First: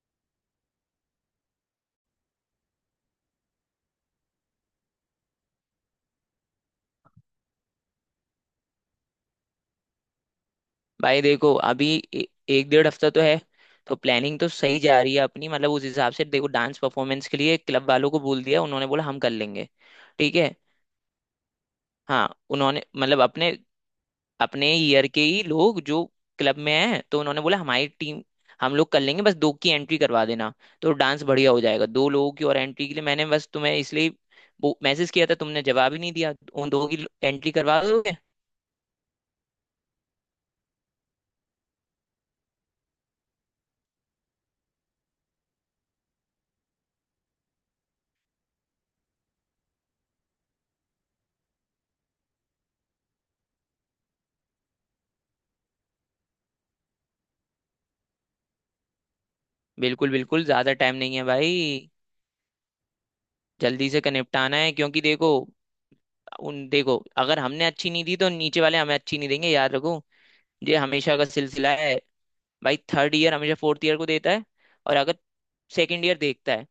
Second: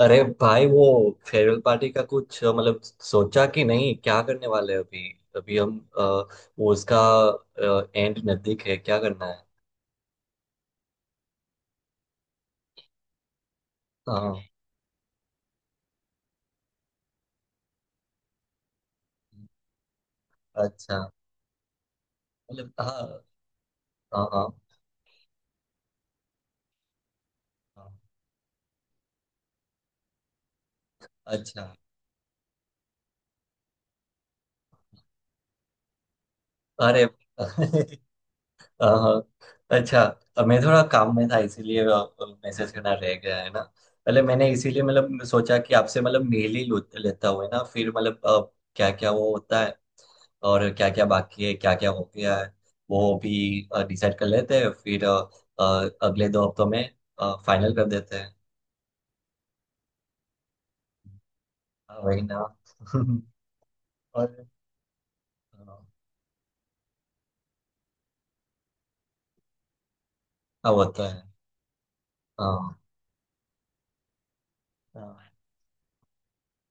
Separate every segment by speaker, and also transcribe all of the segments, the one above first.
Speaker 1: अरे भाई वो फेयरवेल पार्टी का कुछ मतलब सोचा कि नहीं क्या करने वाले हैं। अभी अभी हम वो उसका एंड नजदीक है, क्या करना है।
Speaker 2: भाई देखो अभी एक डेढ़ हफ्ता तो है। तो प्लानिंग
Speaker 1: हाँ।
Speaker 2: तो सही जा रही है अपनी, मतलब उस हिसाब से देखो। डांस परफॉर्मेंस के लिए क्लब वालों को बोल दिया, उन्होंने बोला हम कर लेंगे। ठीक है।
Speaker 1: अच्छा।
Speaker 2: हाँ,
Speaker 1: मतलब
Speaker 2: उन्होंने
Speaker 1: हाँ।
Speaker 2: मतलब अपने
Speaker 1: हाँ हाँ।
Speaker 2: अपने ईयर के ही लोग जो क्लब में हैं, तो उन्होंने बोला हमारी
Speaker 1: हाँ,
Speaker 2: टीम, हम लोग कर लेंगे, बस दो की एंट्री करवा देना। तो डांस बढ़िया हो
Speaker 1: अच्छा।
Speaker 2: जाएगा। दो लोगों की और एंट्री के लिए मैंने बस तुम्हें इसलिए वो मैसेज किया था, तुमने जवाब ही नहीं दिया। उन दो
Speaker 1: अरे
Speaker 2: की एंट्री करवा दोगे।
Speaker 1: हाँ। अच्छा, अब मैं थोड़ा काम में था इसीलिए मैसेज करना रह गया है ना। पहले मैंने इसीलिए मतलब सोचा कि आपसे मतलब मेल ही लेता हुआ ना, फिर मतलब क्या क्या वो होता है और क्या क्या बाकी है, क्या क्या हो गया है। वो भी डिसाइड कर लेते हैं फिर अगले दो हफ्तों में फाइनल कर देते हैं।
Speaker 2: बिल्कुल बिल्कुल, ज्यादा टाइम नहीं है भाई।
Speaker 1: हाँ, वही ना।
Speaker 2: जल्दी से
Speaker 1: और
Speaker 2: निपटाना है क्योंकि देखो, उन देखो, अगर हमने अच्छी नहीं दी तो नीचे वाले हमें अच्छी नहीं देंगे, याद रखो।
Speaker 1: हाँ,
Speaker 2: ये
Speaker 1: वो तो
Speaker 2: हमेशा
Speaker 1: है।
Speaker 2: का सिलसिला है।
Speaker 1: हाँ
Speaker 2: भाई थर्ड ईयर हमेशा फोर्थ ईयर को देता है, और अगर
Speaker 1: हाँ।
Speaker 2: सेकंड ईयर देखता है,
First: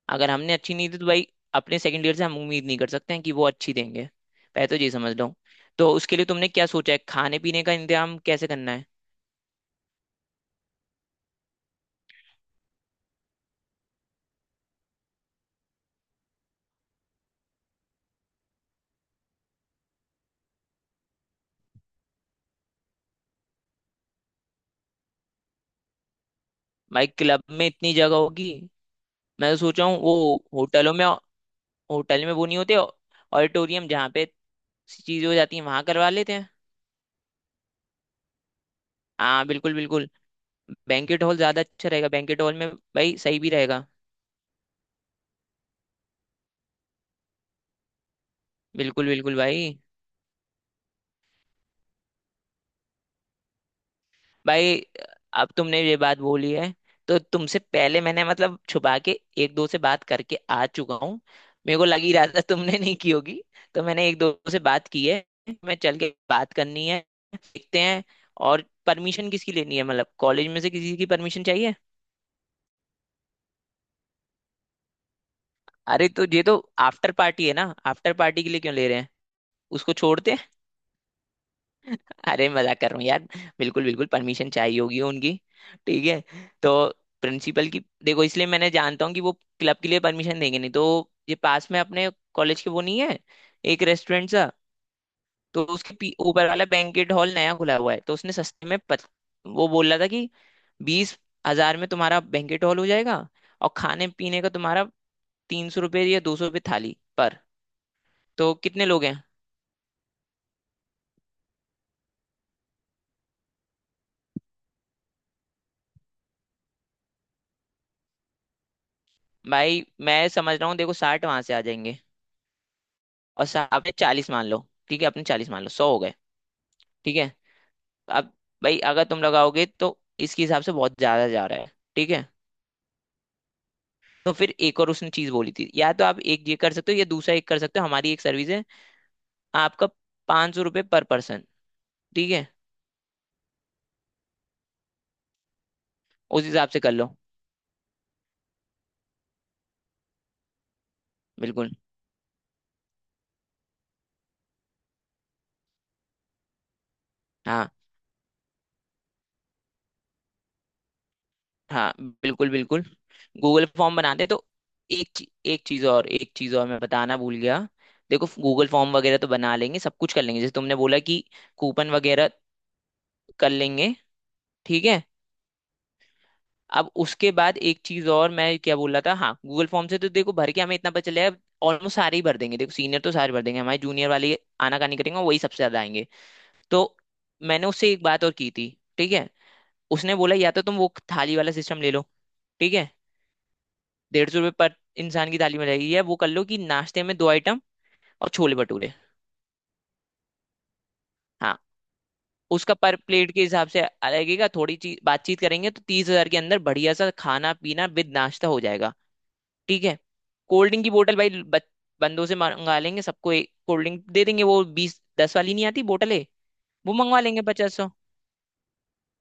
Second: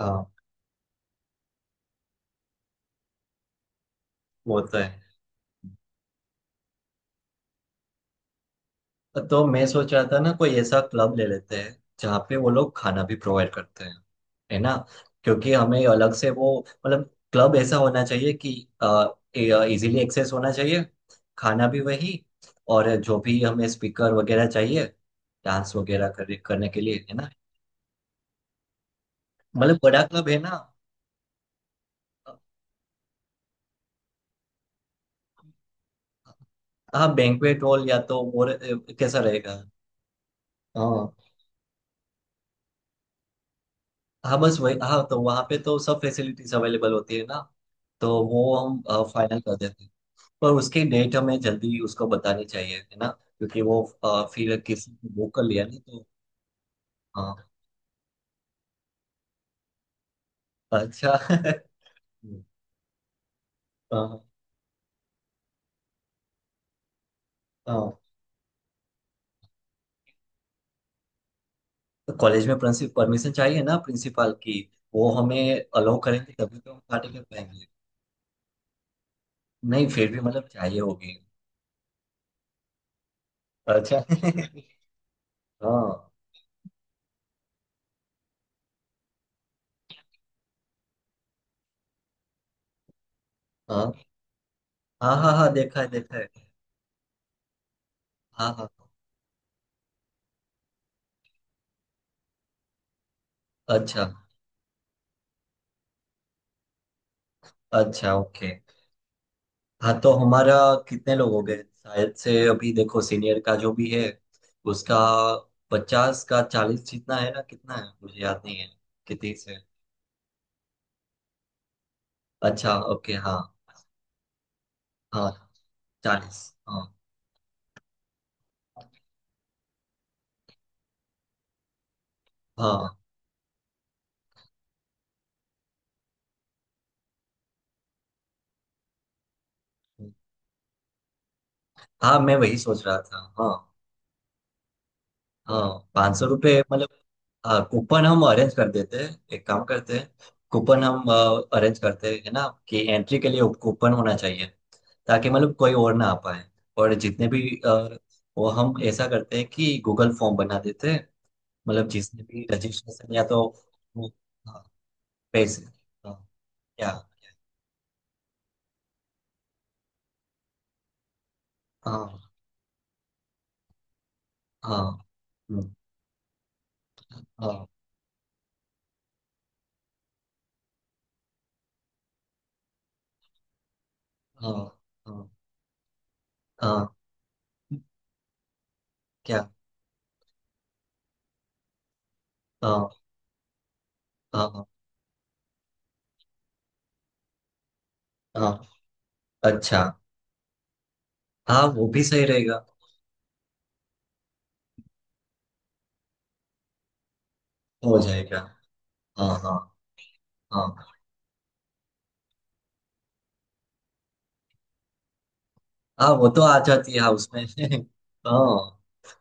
Speaker 1: हाँ,
Speaker 2: अगर हमने अच्छी नहीं दी तो भाई अपने सेकंड ईयर से हम उम्मीद नहीं कर सकते हैं कि वो अच्छी देंगे।
Speaker 1: वो
Speaker 2: पहले तो
Speaker 1: तो
Speaker 2: ये
Speaker 1: है।
Speaker 2: समझ लो। तो उसके लिए तुमने क्या सोचा है, खाने पीने का इंतजाम कैसे करना है।
Speaker 1: तो मैं सोच रहा था ना, कोई ऐसा क्लब ले लेते हैं जहाँ पे वो लोग खाना भी प्रोवाइड करते हैं, है ना। क्योंकि हमें अलग से वो मतलब क्लब ऐसा होना चाहिए कि इजीली एक्सेस होना चाहिए, खाना भी वही, और जो भी हमें स्पीकर वगैरह चाहिए डांस वगैरह करने के लिए,
Speaker 2: भाई
Speaker 1: है ना।
Speaker 2: क्लब में इतनी जगह होगी? मैं तो
Speaker 1: मतलब
Speaker 2: सोचा हूँ
Speaker 1: बड़ा
Speaker 2: वो
Speaker 1: क्लब है ना।
Speaker 2: होटलों में, होटल में वो नहीं होते ऑडिटोरियम जहाँ पे चीजें हो जाती हैं, वहां करवा लेते हैं।
Speaker 1: हाँ, बैंक्वेट हॉल या तो, और कैसा
Speaker 2: हाँ
Speaker 1: रहेगा।
Speaker 2: बिल्कुल बिल्कुल,
Speaker 1: हाँ।
Speaker 2: बैंकेट हॉल ज्यादा अच्छा रहेगा, बैंकेट हॉल में भाई सही भी रहेगा।
Speaker 1: हाँ, बस वही। हाँ, तो वहाँ पे तो सब फैसिलिटीज अवेलेबल होती है ना। तो वो हम
Speaker 2: बिल्कुल बिल्कुल
Speaker 1: फाइनल कर
Speaker 2: भाई।
Speaker 1: देते हैं। पर उसकी डेट हमें जल्दी उसको बतानी चाहिए है ना, क्योंकि वो फिर
Speaker 2: भाई
Speaker 1: किसी को बुक कर
Speaker 2: अब
Speaker 1: लिया ना
Speaker 2: तुमने ये
Speaker 1: तो।
Speaker 2: बात बोली है, तो
Speaker 1: हाँ।
Speaker 2: तुमसे पहले मैंने मतलब छुपा के एक दो से बात करके आ चुका
Speaker 1: अच्छा
Speaker 2: हूँ। मेरे को लग ही रहा था तुमने नहीं की होगी। तो मैंने एक
Speaker 1: हाँ।
Speaker 2: दो से बात की है, मैं चल के बात करनी है, देखते
Speaker 1: हाँ,
Speaker 2: हैं। और परमिशन किसकी लेनी है, मतलब कॉलेज में से किसी की परमिशन चाहिए?
Speaker 1: तो कॉलेज में प्रिंसिपल परमिशन चाहिए ना, प्रिंसिपल की। वो हमें अलाउ
Speaker 2: अरे तो
Speaker 1: करेंगे
Speaker 2: ये तो
Speaker 1: तभी तो हम पार्टी
Speaker 2: आफ्टर
Speaker 1: कर
Speaker 2: पार्टी है
Speaker 1: पाएंगे।
Speaker 2: ना, आफ्टर पार्टी के लिए क्यों ले रहे हैं।
Speaker 1: नहीं,
Speaker 2: उसको
Speaker 1: फिर भी
Speaker 2: छोड़ते,
Speaker 1: मतलब चाहिए होगी।
Speaker 2: अरे मजाक कर रहा हूँ यार। बिल्कुल
Speaker 1: अच्छा
Speaker 2: बिल्कुल परमिशन चाहिए होगी उनकी। ठीक
Speaker 1: हाँ।
Speaker 2: है। तो प्रिंसिपल की देखो, इसलिए मैंने जानता हूँ कि वो क्लब के लिए परमिशन देंगे नहीं। तो ये पास में अपने कॉलेज के वो नहीं है, एक
Speaker 1: हाँ
Speaker 2: रेस्टोरेंट सा।
Speaker 1: हाँ हाँ, हाँ
Speaker 2: तो
Speaker 1: देखा है
Speaker 2: उसके
Speaker 1: देखा है।
Speaker 2: ऊपर वाला बैंकेट हॉल नया खुला हुआ है, तो उसने
Speaker 1: हाँ
Speaker 2: सस्ते
Speaker 1: हाँ
Speaker 2: में
Speaker 1: हाँ।
Speaker 2: वो बोल रहा था कि 20,000 में तुम्हारा बैंकेट हॉल हो जाएगा। और
Speaker 1: अच्छा।
Speaker 2: खाने पीने का तुम्हारा 300 रुपये या 200 रुपये थाली पर।
Speaker 1: अच्छा ओके।
Speaker 2: तो कितने लोग हैं?
Speaker 1: हाँ तो हमारा कितने लोग हो गए, शायद से अभी देखो सीनियर का जो भी है, उसका 50 का 40 जितना है ना, कितना है मुझे याद नहीं है। कितनी से।
Speaker 2: भाई मैं समझ रहा हूँ, देखो 60 वहां से आ जाएंगे,
Speaker 1: अच्छा ओके। हाँ।
Speaker 2: और आपने 40 मान लो, ठीक है आपने
Speaker 1: हाँ
Speaker 2: 40 मान लो, 100 हो गए।
Speaker 1: 40। हाँ।
Speaker 2: ठीक है। अब भाई अगर तुम लगाओगे तो इसके हिसाब से बहुत ज्यादा जा रहा है। ठीक है।
Speaker 1: हाँ
Speaker 2: तो फिर एक और उसने चीज बोली थी, या तो आप एक ये कर सकते हो या दूसरा एक कर सकते हो, हमारी एक सर्विस है, आपका 500 रुपये पर पर्सन।
Speaker 1: हाँ,
Speaker 2: ठीक
Speaker 1: मैं
Speaker 2: है,
Speaker 1: वही सोच रहा था। हाँ। हाँ, पाँच सौ
Speaker 2: उस
Speaker 1: रुपये
Speaker 2: हिसाब से
Speaker 1: मतलब।
Speaker 2: कर लो।
Speaker 1: हाँ, कूपन हम अरेंज कर देते हैं, एक काम करते हैं। कूपन हम
Speaker 2: बिल्कुल।
Speaker 1: अरेंज करते हैं, है ना, कि एंट्री के लिए कूपन होना चाहिए, ताकि मतलब कोई और ना आ पाए। और जितने भी
Speaker 2: हाँ
Speaker 1: वो हम ऐसा करते हैं कि गूगल फॉर्म बना देते हैं, मतलब
Speaker 2: हाँ
Speaker 1: जिसने भी
Speaker 2: बिल्कुल बिल्कुल,
Speaker 1: रजिस्ट्रेशन या तो
Speaker 2: गूगल फॉर्म
Speaker 1: वो,
Speaker 2: बनाते तो
Speaker 1: हाँ, पैसे।
Speaker 2: एक चीज और,
Speaker 1: हाँ,
Speaker 2: एक चीज और मैं
Speaker 1: क्या।
Speaker 2: बताना भूल गया। देखो गूगल फॉर्म वगैरह तो बना लेंगे, सब कुछ कर लेंगे, जैसे तुमने बोला कि कूपन
Speaker 1: हाँ
Speaker 2: वगैरह कर लेंगे।
Speaker 1: हाँ।
Speaker 2: ठीक है।
Speaker 1: हम्म,
Speaker 2: अब उसके बाद
Speaker 1: हाँ
Speaker 2: एक चीज और, मैं क्या बोल रहा था, हाँ गूगल फॉर्म से तो देखो भर के हमें इतना पता चलेगा। ऑलमोस्ट सारे ही भर देंगे, देखो सीनियर तो सारे भर देंगे, हमारे जूनियर वाले
Speaker 1: हाँ
Speaker 2: आनाकानी करेंगे और
Speaker 1: हाँ।
Speaker 2: वही सबसे ज्यादा आएंगे। तो
Speaker 1: हाँ,
Speaker 2: मैंने उससे एक बात और की थी। ठीक है।
Speaker 1: क्या।
Speaker 2: उसने बोला या तो तुम वो थाली वाला सिस्टम ले लो, ठीक है,
Speaker 1: हाँ
Speaker 2: डेढ़ सौ
Speaker 1: हाँ
Speaker 2: रुपये
Speaker 1: हाँ।
Speaker 2: पर इंसान की थाली में रहेगी, या वो कर लो कि नाश्ते में दो आइटम और
Speaker 1: हाँ,
Speaker 2: छोले भटूरे।
Speaker 1: अच्छा।
Speaker 2: हाँ।
Speaker 1: हाँ, वो भी सही रहेगा।
Speaker 2: उसका पर प्लेट के हिसाब से लगेगा, थोड़ी चीज बातचीत करेंगे तो 30,000 के अंदर बढ़िया सा खाना पीना
Speaker 1: हो
Speaker 2: विद
Speaker 1: जाएगा।
Speaker 2: नाश्ता हो जाएगा।
Speaker 1: हाँ हाँ।
Speaker 2: ठीक है। कोल्ड ड्रिंक की
Speaker 1: हाँ।
Speaker 2: बोतल भाई, बंदों से मंगा लेंगे, सबको एक कोल्ड ड्रिंक दे देंगे, वो बीस दस वाली नहीं आती
Speaker 1: हाँ
Speaker 2: बोतल है,
Speaker 1: वो तो आ जाती
Speaker 2: वो
Speaker 1: है, हाँ
Speaker 2: मंगवा
Speaker 1: उसमें
Speaker 2: लेंगे पचास सौ।
Speaker 1: हाँ,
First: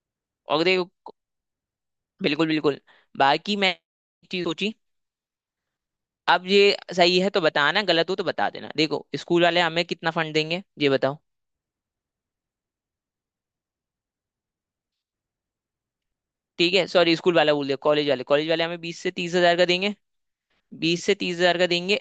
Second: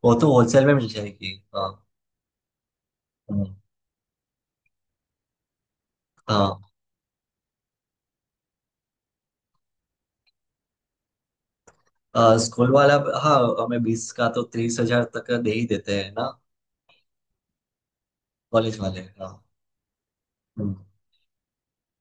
Speaker 1: वो तो
Speaker 2: और
Speaker 1: होलसेल में मिल
Speaker 2: देखो,
Speaker 1: जाएगी। हाँ।
Speaker 2: बिल्कुल बिल्कुल,
Speaker 1: हम्म,
Speaker 2: बाकी मैं एक चीज सोची। अब
Speaker 1: हाँ।
Speaker 2: ये सही है तो बताना, गलत हो तो बता देना। देखो स्कूल वाले हमें कितना फंड देंगे ये बताओ।
Speaker 1: स्कूल वाला। हाँ, हमें 20 का तो 30,000 तक दे ही देते हैं ना।
Speaker 2: ठीक है सॉरी, स्कूल वाला बोल दिया, कॉलेज वाले, कॉलेज वाले
Speaker 1: कॉलेज
Speaker 2: हमें बीस
Speaker 1: वाले।
Speaker 2: से
Speaker 1: हाँ।
Speaker 2: तीस हजार का देंगे,
Speaker 1: हम्म,
Speaker 2: 20,000 से 30,000 का देंगे।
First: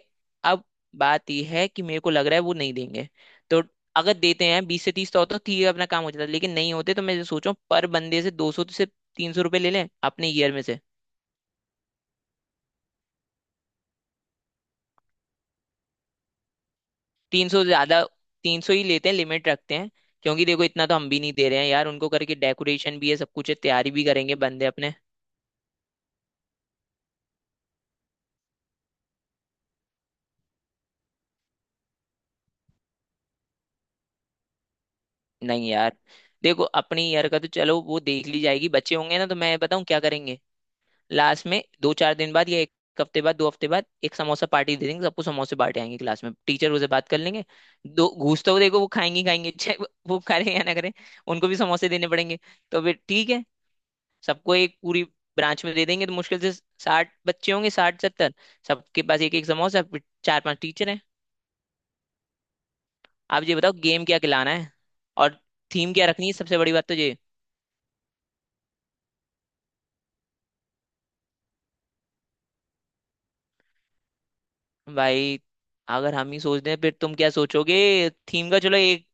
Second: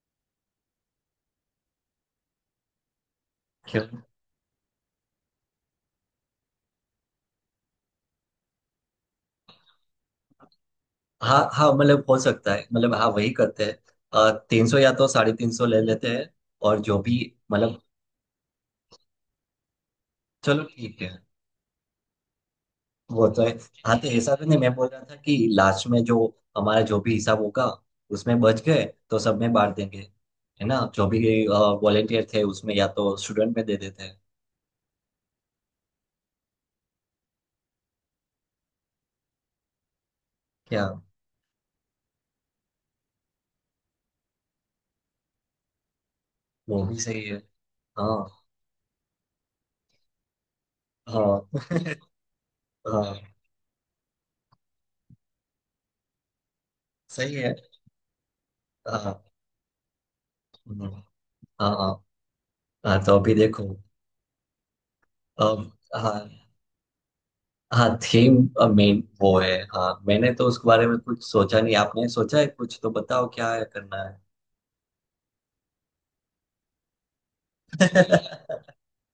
Speaker 2: अब बात यह है कि मेरे को लग रहा है वो नहीं देंगे। तो
Speaker 1: क्यों।
Speaker 2: अगर देते हैं 20,000 से 30,000 तो होता ठीक है, अपना काम हो जाता, लेकिन नहीं होते तो मैं सोचो पर बंदे से 200 से 300 रुपये ले लें अपने ईयर में से।
Speaker 1: हाँ हाँ, मतलब हो सकता है, मतलब हाँ वही करते हैं, 300 या तो 350 ले लेते हैं। और जो भी
Speaker 2: 300
Speaker 1: मतलब।
Speaker 2: ज्यादा, तीन सौ ही लेते हैं, लिमिट रखते हैं। क्योंकि
Speaker 1: चलो
Speaker 2: देखो इतना तो
Speaker 1: ठीक
Speaker 2: हम
Speaker 1: है।
Speaker 2: भी नहीं दे रहे हैं यार उनको करके, डेकोरेशन भी है,
Speaker 1: वो
Speaker 2: सब
Speaker 1: तो
Speaker 2: कुछ
Speaker 1: है।
Speaker 2: है, तैयारी
Speaker 1: हाँ,
Speaker 2: भी
Speaker 1: तो ऐसा
Speaker 2: करेंगे
Speaker 1: तो नहीं,
Speaker 2: बंदे
Speaker 1: मैं बोल
Speaker 2: अपने।
Speaker 1: रहा था कि लास्ट में जो हमारा जो भी हिसाब होगा उसमें बच गए तो सब में बांट देंगे, है ना, जो भी वॉलेंटियर थे उसमें या तो स्टूडेंट में दे देते हैं।
Speaker 2: नहीं यार, देखो अपने ईयर का तो चलो वो देख ली जाएगी, बच्चे होंगे ना तो मैं बताऊं क्या करेंगे।
Speaker 1: क्या।
Speaker 2: लास्ट में दो चार दिन बाद या एक हफ्ते बाद, दो हफ्ते बाद एक समोसा पार्टी दे देंगे, सबको समोसे बांटे आएंगे क्लास में, टीचर
Speaker 1: वो
Speaker 2: उसे
Speaker 1: भी
Speaker 2: बात कर
Speaker 1: सही है।
Speaker 2: लेंगे। दो
Speaker 1: हाँ
Speaker 2: घूसते हुए देखो वो खाएंगे ही खाएंगे, चाहे वो खा रहे हैं या ना करें, उनको भी
Speaker 1: हाँ।
Speaker 2: समोसे देने पड़ेंगे। तो फिर
Speaker 1: हाँ
Speaker 2: ठीक है, सबको एक पूरी ब्रांच में दे देंगे तो मुश्किल से 60
Speaker 1: सही
Speaker 2: बच्चे
Speaker 1: है।
Speaker 2: होंगे, 60-70, सबके
Speaker 1: हाँ।
Speaker 2: पास एक एक समोसा, फिर चार पांच
Speaker 1: हम्म,
Speaker 2: टीचर हैं।
Speaker 1: हाँ हाँ। हाँ, तो अभी
Speaker 2: आप ये
Speaker 1: देखो।
Speaker 2: बताओ गेम क्या खिलाना है, और
Speaker 1: अब।
Speaker 2: थीम क्या रखनी
Speaker 1: हाँ।
Speaker 2: है, सबसे बड़ी बात तो ये।
Speaker 1: हाँ थीम। मेन वो है। हाँ मैंने तो उसके बारे में कुछ सोचा नहीं, आपने सोचा है कुछ तो बताओ क्या है करना है।
Speaker 2: भाई अगर हम ही सोच दें फिर तुम क्या सोचोगे, थीम का चलो एक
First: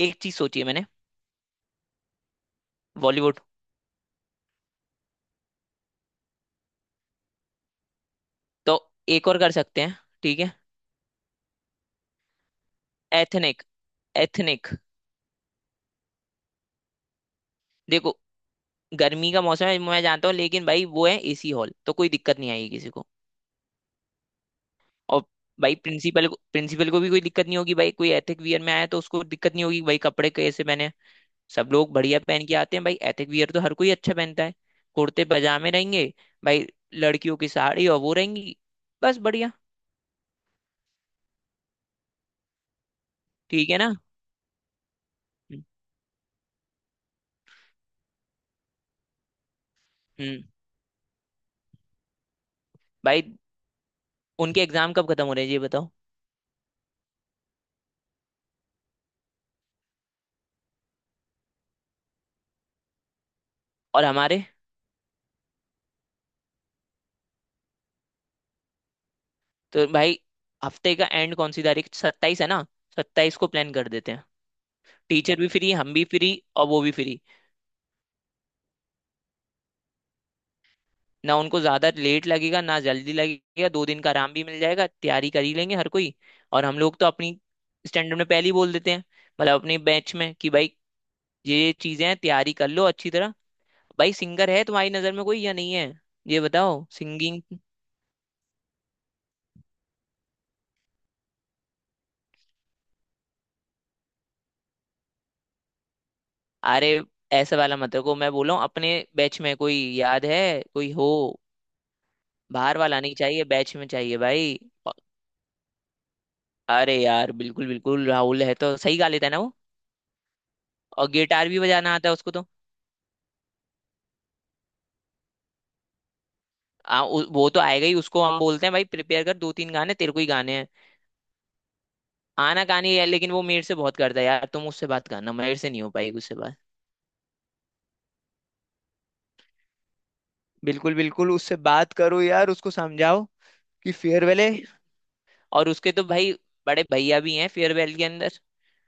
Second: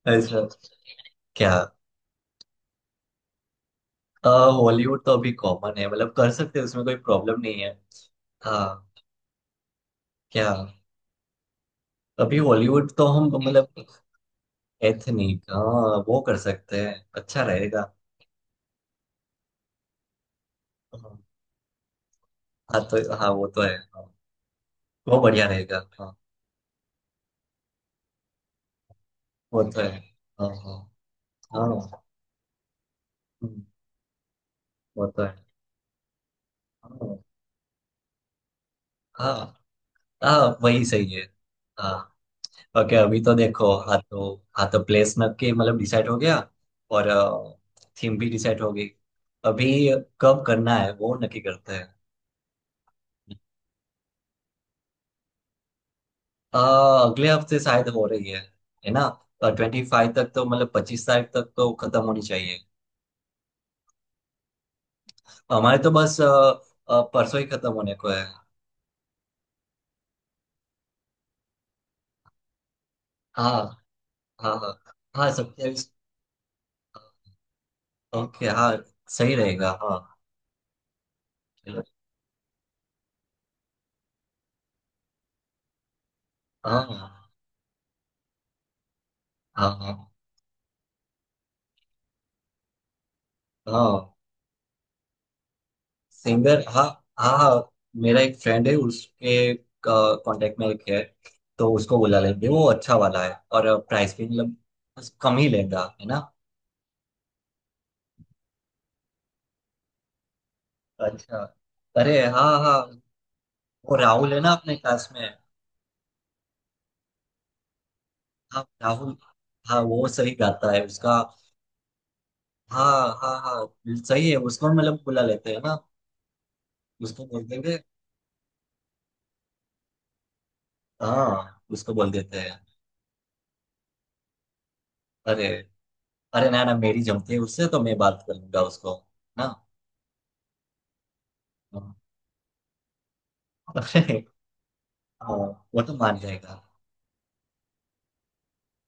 Speaker 2: एक चीज
Speaker 1: अच्छा।
Speaker 2: सोची है मैंने।
Speaker 1: क्या।
Speaker 2: बॉलीवुड।
Speaker 1: हॉलीवुड तो अभी कॉमन है, मतलब कर सकते हैं, उसमें कोई प्रॉब्लम नहीं है।
Speaker 2: तो
Speaker 1: हाँ।
Speaker 2: एक और कर सकते हैं, ठीक
Speaker 1: क्या।
Speaker 2: है।
Speaker 1: अभी हॉलीवुड तो हम
Speaker 2: एथनिक,
Speaker 1: मतलब।
Speaker 2: एथनिक।
Speaker 1: एथनिक हाँ, वो कर सकते हैं। अच्छा रहेगा।
Speaker 2: देखो गर्मी का मौसम है मैं जानता हूँ, लेकिन भाई वो है
Speaker 1: हाँ।
Speaker 2: एसी हॉल तो कोई दिक्कत नहीं आएगी
Speaker 1: हाँ,
Speaker 2: किसी को।
Speaker 1: तो हाँ वो तो है। हाँ, वो
Speaker 2: और
Speaker 1: बढ़िया
Speaker 2: भाई
Speaker 1: रहेगा। हाँ।
Speaker 2: प्रिंसिपल को भी कोई दिक्कत नहीं होगी, भाई कोई एथिक वियर में आया तो उसको दिक्कत
Speaker 1: वो
Speaker 2: नहीं
Speaker 1: तो
Speaker 2: होगी,
Speaker 1: है।
Speaker 2: भाई कपड़े
Speaker 1: हाँ
Speaker 2: कैसे
Speaker 1: हाँ।
Speaker 2: पहने हैं। सब लोग
Speaker 1: हाँ।
Speaker 2: बढ़िया पहन के आते हैं, भाई एथिक वियर तो
Speaker 1: हम्म,
Speaker 2: हर कोई अच्छा पहनता है।
Speaker 1: वो तो
Speaker 2: कुर्ते
Speaker 1: है।
Speaker 2: पजामे रहेंगे भाई।
Speaker 1: हाँ।
Speaker 2: लड़कियों की साड़ी और वो रहेंगी, बस
Speaker 1: हाँ,
Speaker 2: बढ़िया।
Speaker 1: हाँ, वही सही है। हाँ। ओके अभी तो
Speaker 2: ठीक
Speaker 1: देखो,
Speaker 2: है ना।
Speaker 1: हाँ तो प्लेस में के
Speaker 2: हम्म।
Speaker 1: मतलब डिसाइड हो गया, और थीम भी डिसाइड हो गई। अभी
Speaker 2: हम्म।
Speaker 1: कब करना है वो नक्की करते हैं।
Speaker 2: भाई उनके एग्जाम कब खत्म हो रहे हैं ये बताओ।
Speaker 1: आ, अगले हफ्ते शायद हो रही है ना। 25 तक तो मतलब 25 तारीख तक तो खत्म होनी चाहिए।
Speaker 2: और हमारे
Speaker 1: हमारे तो बस परसों ही खत्म होने को है।
Speaker 2: तो भाई हफ्ते का एंड कौन सी तारीख, 27 है ना, 27 को प्लान
Speaker 1: हाँ
Speaker 2: कर देते हैं।
Speaker 1: हाँ। हाँ। हाँ
Speaker 2: टीचर भी फ्री,
Speaker 1: 27।
Speaker 2: हम भी फ्री, और वो भी फ्री।
Speaker 1: ओके हाँ, सही रहेगा। हाँ।
Speaker 2: ना उनको
Speaker 1: चलो।
Speaker 2: ज्यादा लेट लगेगा ना जल्दी लगेगा, दो दिन का आराम भी मिल जाएगा, तैयारी कर ही लेंगे हर कोई। और हम
Speaker 1: हाँ
Speaker 2: लोग तो
Speaker 1: हाँ।
Speaker 2: अपनी स्टैंडर्ड में पहले ही बोल देते हैं, मतलब अपने
Speaker 1: हाँ।
Speaker 2: बैच में कि भाई ये चीजें हैं, तैयारी कर लो अच्छी तरह।
Speaker 1: हाँ
Speaker 2: भाई सिंगर है तुम्हारी नजर में कोई या नहीं है, ये
Speaker 1: सिंगर। हाँ
Speaker 2: बताओ,
Speaker 1: हाँ।
Speaker 2: सिंगिंग।
Speaker 1: हाँ मेरा एक फ्रेंड है, उसके कांटेक्ट में एक है, तो उसको बुला लेंगे। वो अच्छा वाला है और प्राइस भी मतलब बस कम ही लेगा, है ना।
Speaker 2: अरे ऐसा वाला मत रखो, मैं बोला हूँ अपने बैच में कोई याद है, कोई हो,
Speaker 1: अच्छा। अरे हाँ हाँ।
Speaker 2: बाहर वाला नहीं चाहिए, बैच में
Speaker 1: वो
Speaker 2: चाहिए
Speaker 1: राहुल है ना,
Speaker 2: भाई।
Speaker 1: अपने
Speaker 2: अ-
Speaker 1: क्लास में।
Speaker 2: अरे यार बिल्कुल बिल्कुल, राहुल है
Speaker 1: हाँ
Speaker 2: तो सही गा
Speaker 1: राहुल।
Speaker 2: लेता है ना वो,
Speaker 1: हाँ वो सही गाता है
Speaker 2: और
Speaker 1: उसका।
Speaker 2: गिटार भी बजाना आता है उसको तो।
Speaker 1: हाँ हाँ हाँ सही है, उसको मतलब बुला लेते हैं ना। उसको बोल
Speaker 2: वो तो
Speaker 1: देंगे।
Speaker 2: आएगा ही, उसको हम बोलते हैं भाई प्रिपेयर कर दो, तीन गाने तेरे को ही गाने हैं।
Speaker 1: हाँ उसको बोल देते हैं।
Speaker 2: आना गाने है, लेकिन वो मेरे से बहुत करता है यार, तुम उससे बात करना,
Speaker 1: अरे।
Speaker 2: मेरे से नहीं हो पाएगी उससे
Speaker 1: अरे,
Speaker 2: बात।
Speaker 1: ना ना, मेरी जमती है उससे, तो मैं बात कर लूंगा उसको। ना।
Speaker 2: बिल्कुल बिल्कुल, उससे
Speaker 1: हाँ।
Speaker 2: बात करो यार, उसको समझाओ कि फेयरवेल है।
Speaker 1: हाँ,
Speaker 2: और
Speaker 1: वो
Speaker 2: उसके
Speaker 1: तो
Speaker 2: तो
Speaker 1: मान
Speaker 2: भाई
Speaker 1: जाएगा।
Speaker 2: बड़े भैया भी हैं फेयरवेल के अंदर,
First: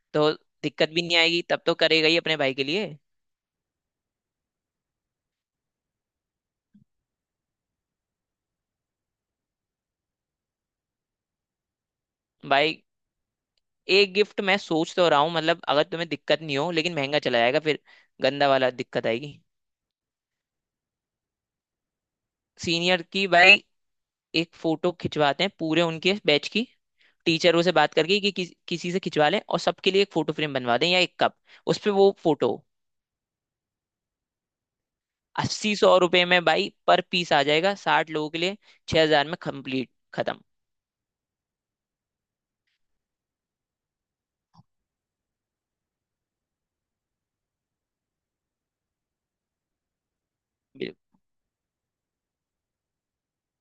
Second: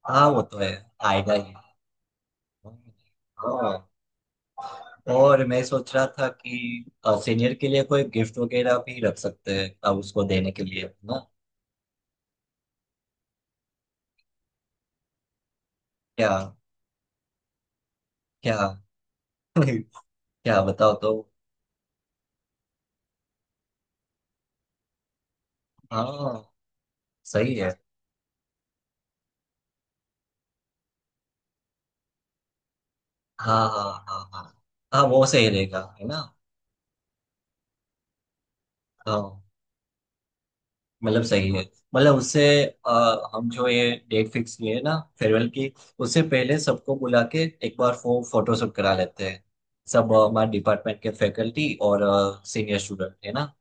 Speaker 1: हाँ,
Speaker 2: तो
Speaker 1: वो तो है।
Speaker 2: दिक्कत भी नहीं
Speaker 1: आएगा
Speaker 2: आएगी,
Speaker 1: ही।
Speaker 2: तब तो करेगा ही अपने भाई के लिए।
Speaker 1: हाँ। और मैं सोच रहा था कि सीनियर के लिए कोई गिफ्ट वगैरह भी रख सकते हैं अब, उसको देने के लिए ना।
Speaker 2: भाई एक गिफ्ट मैं सोच तो रहा हूँ, मतलब अगर तुम्हें
Speaker 1: क्या।
Speaker 2: दिक्कत नहीं हो, लेकिन महंगा चला जाएगा फिर, गंदा
Speaker 1: क्या।
Speaker 2: वाला दिक्कत आएगी।
Speaker 1: क्या बताओ तो।
Speaker 2: सीनियर की भाई एक फोटो खिंचवाते हैं पूरे उनके
Speaker 1: हाँ
Speaker 2: बैच की,
Speaker 1: सही
Speaker 2: टीचरों
Speaker 1: है।
Speaker 2: से बात करके कि किसी से खिंचवा लें, और सबके लिए एक फोटो फ्रेम बनवा दें या एक कप। उस पे वो फोटो
Speaker 1: हाँ हाँ हाँ हाँ। हाँ वो सही
Speaker 2: अस्सी
Speaker 1: रहेगा,
Speaker 2: सौ
Speaker 1: है ना।
Speaker 2: रुपये में भाई पर पीस आ जाएगा, 60 लोगों के लिए 6,000 में
Speaker 1: हाँ,
Speaker 2: कंप्लीट खत्म।
Speaker 1: मतलब सही है। मतलब उससे हम जो ये डेट फिक्स किए हैं ना फेयरवेल की, उससे पहले सबको बुला के एक बार फोटोशूट करा लेते हैं। सब अ, हमारे
Speaker 2: बिल-
Speaker 1: डिपार्टमेंट के फैकल्टी और सीनियर स्टूडेंट है ना।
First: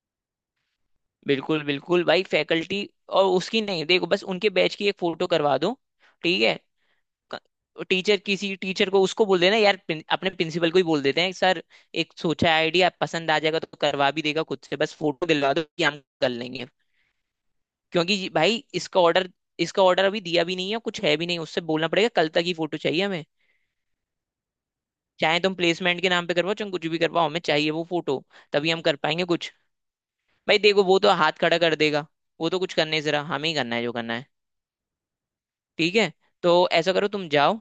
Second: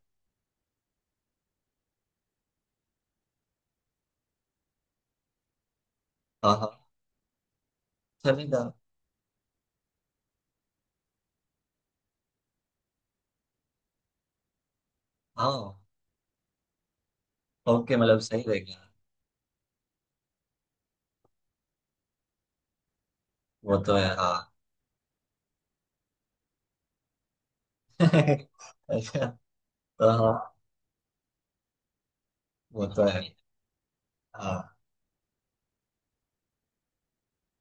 Speaker 2: बिल्कुल बिल्कुल भाई फैकल्टी और उसकी नहीं, देखो बस उनके बैच की एक फोटो करवा दो। ठीक
Speaker 1: हाँ
Speaker 2: है।
Speaker 1: हाँ।
Speaker 2: टीचर, किसी
Speaker 1: चलेगा।
Speaker 2: टीचर को उसको बोल देना यार, अपने प्रिंसिपल को ही बोल देते हैं, सर एक सोचा है, आइडिया पसंद आ जाएगा तो करवा भी देगा खुद से, बस फोटो दिलवा दो
Speaker 1: हाँ
Speaker 2: कि हम कर लेंगे।
Speaker 1: ओके,
Speaker 2: क्योंकि
Speaker 1: मतलब सही
Speaker 2: भाई
Speaker 1: रहेगा।
Speaker 2: इसका ऑर्डर, इसका ऑर्डर अभी दिया भी नहीं है कुछ है भी नहीं, उससे बोलना पड़ेगा कल तक ही फोटो चाहिए हमें।
Speaker 1: वो तो है। हाँ
Speaker 2: चाहे तुम प्लेसमेंट के नाम पे करवाओ चाहे कुछ भी करवाओ, हमें चाहिए वो फोटो, तभी हम कर पाएंगे
Speaker 1: अच्छा।
Speaker 2: कुछ।
Speaker 1: तो हाँ।
Speaker 2: भाई देखो वो तो हाथ खड़ा कर देगा, वो तो कुछ
Speaker 1: वो
Speaker 2: करने
Speaker 1: तो
Speaker 2: जरा,
Speaker 1: है।
Speaker 2: हमें ही करना है जो करना है।
Speaker 1: हाँ।
Speaker 2: ठीक है। तो ऐसा करो तुम जाओ,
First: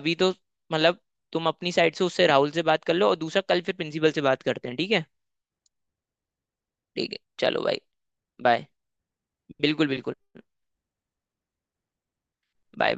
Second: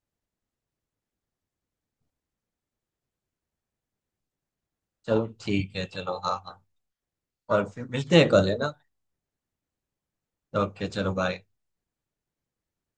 Speaker 2: अभी तो मतलब तुम अपनी साइड से उससे, राहुल से बात कर लो, और दूसरा कल फिर प्रिंसिपल से बात करते हैं, ठीक है।
Speaker 1: चलो ठीक है, चलो हाँ हाँ।
Speaker 2: ठीक है चलो
Speaker 1: और
Speaker 2: भाई,
Speaker 1: फिर मिलते हैं कल, है
Speaker 2: बाय,
Speaker 1: ना।
Speaker 2: बिल्कुल बिल्कुल,
Speaker 1: ओके चलो बाय।
Speaker 2: Bye bye.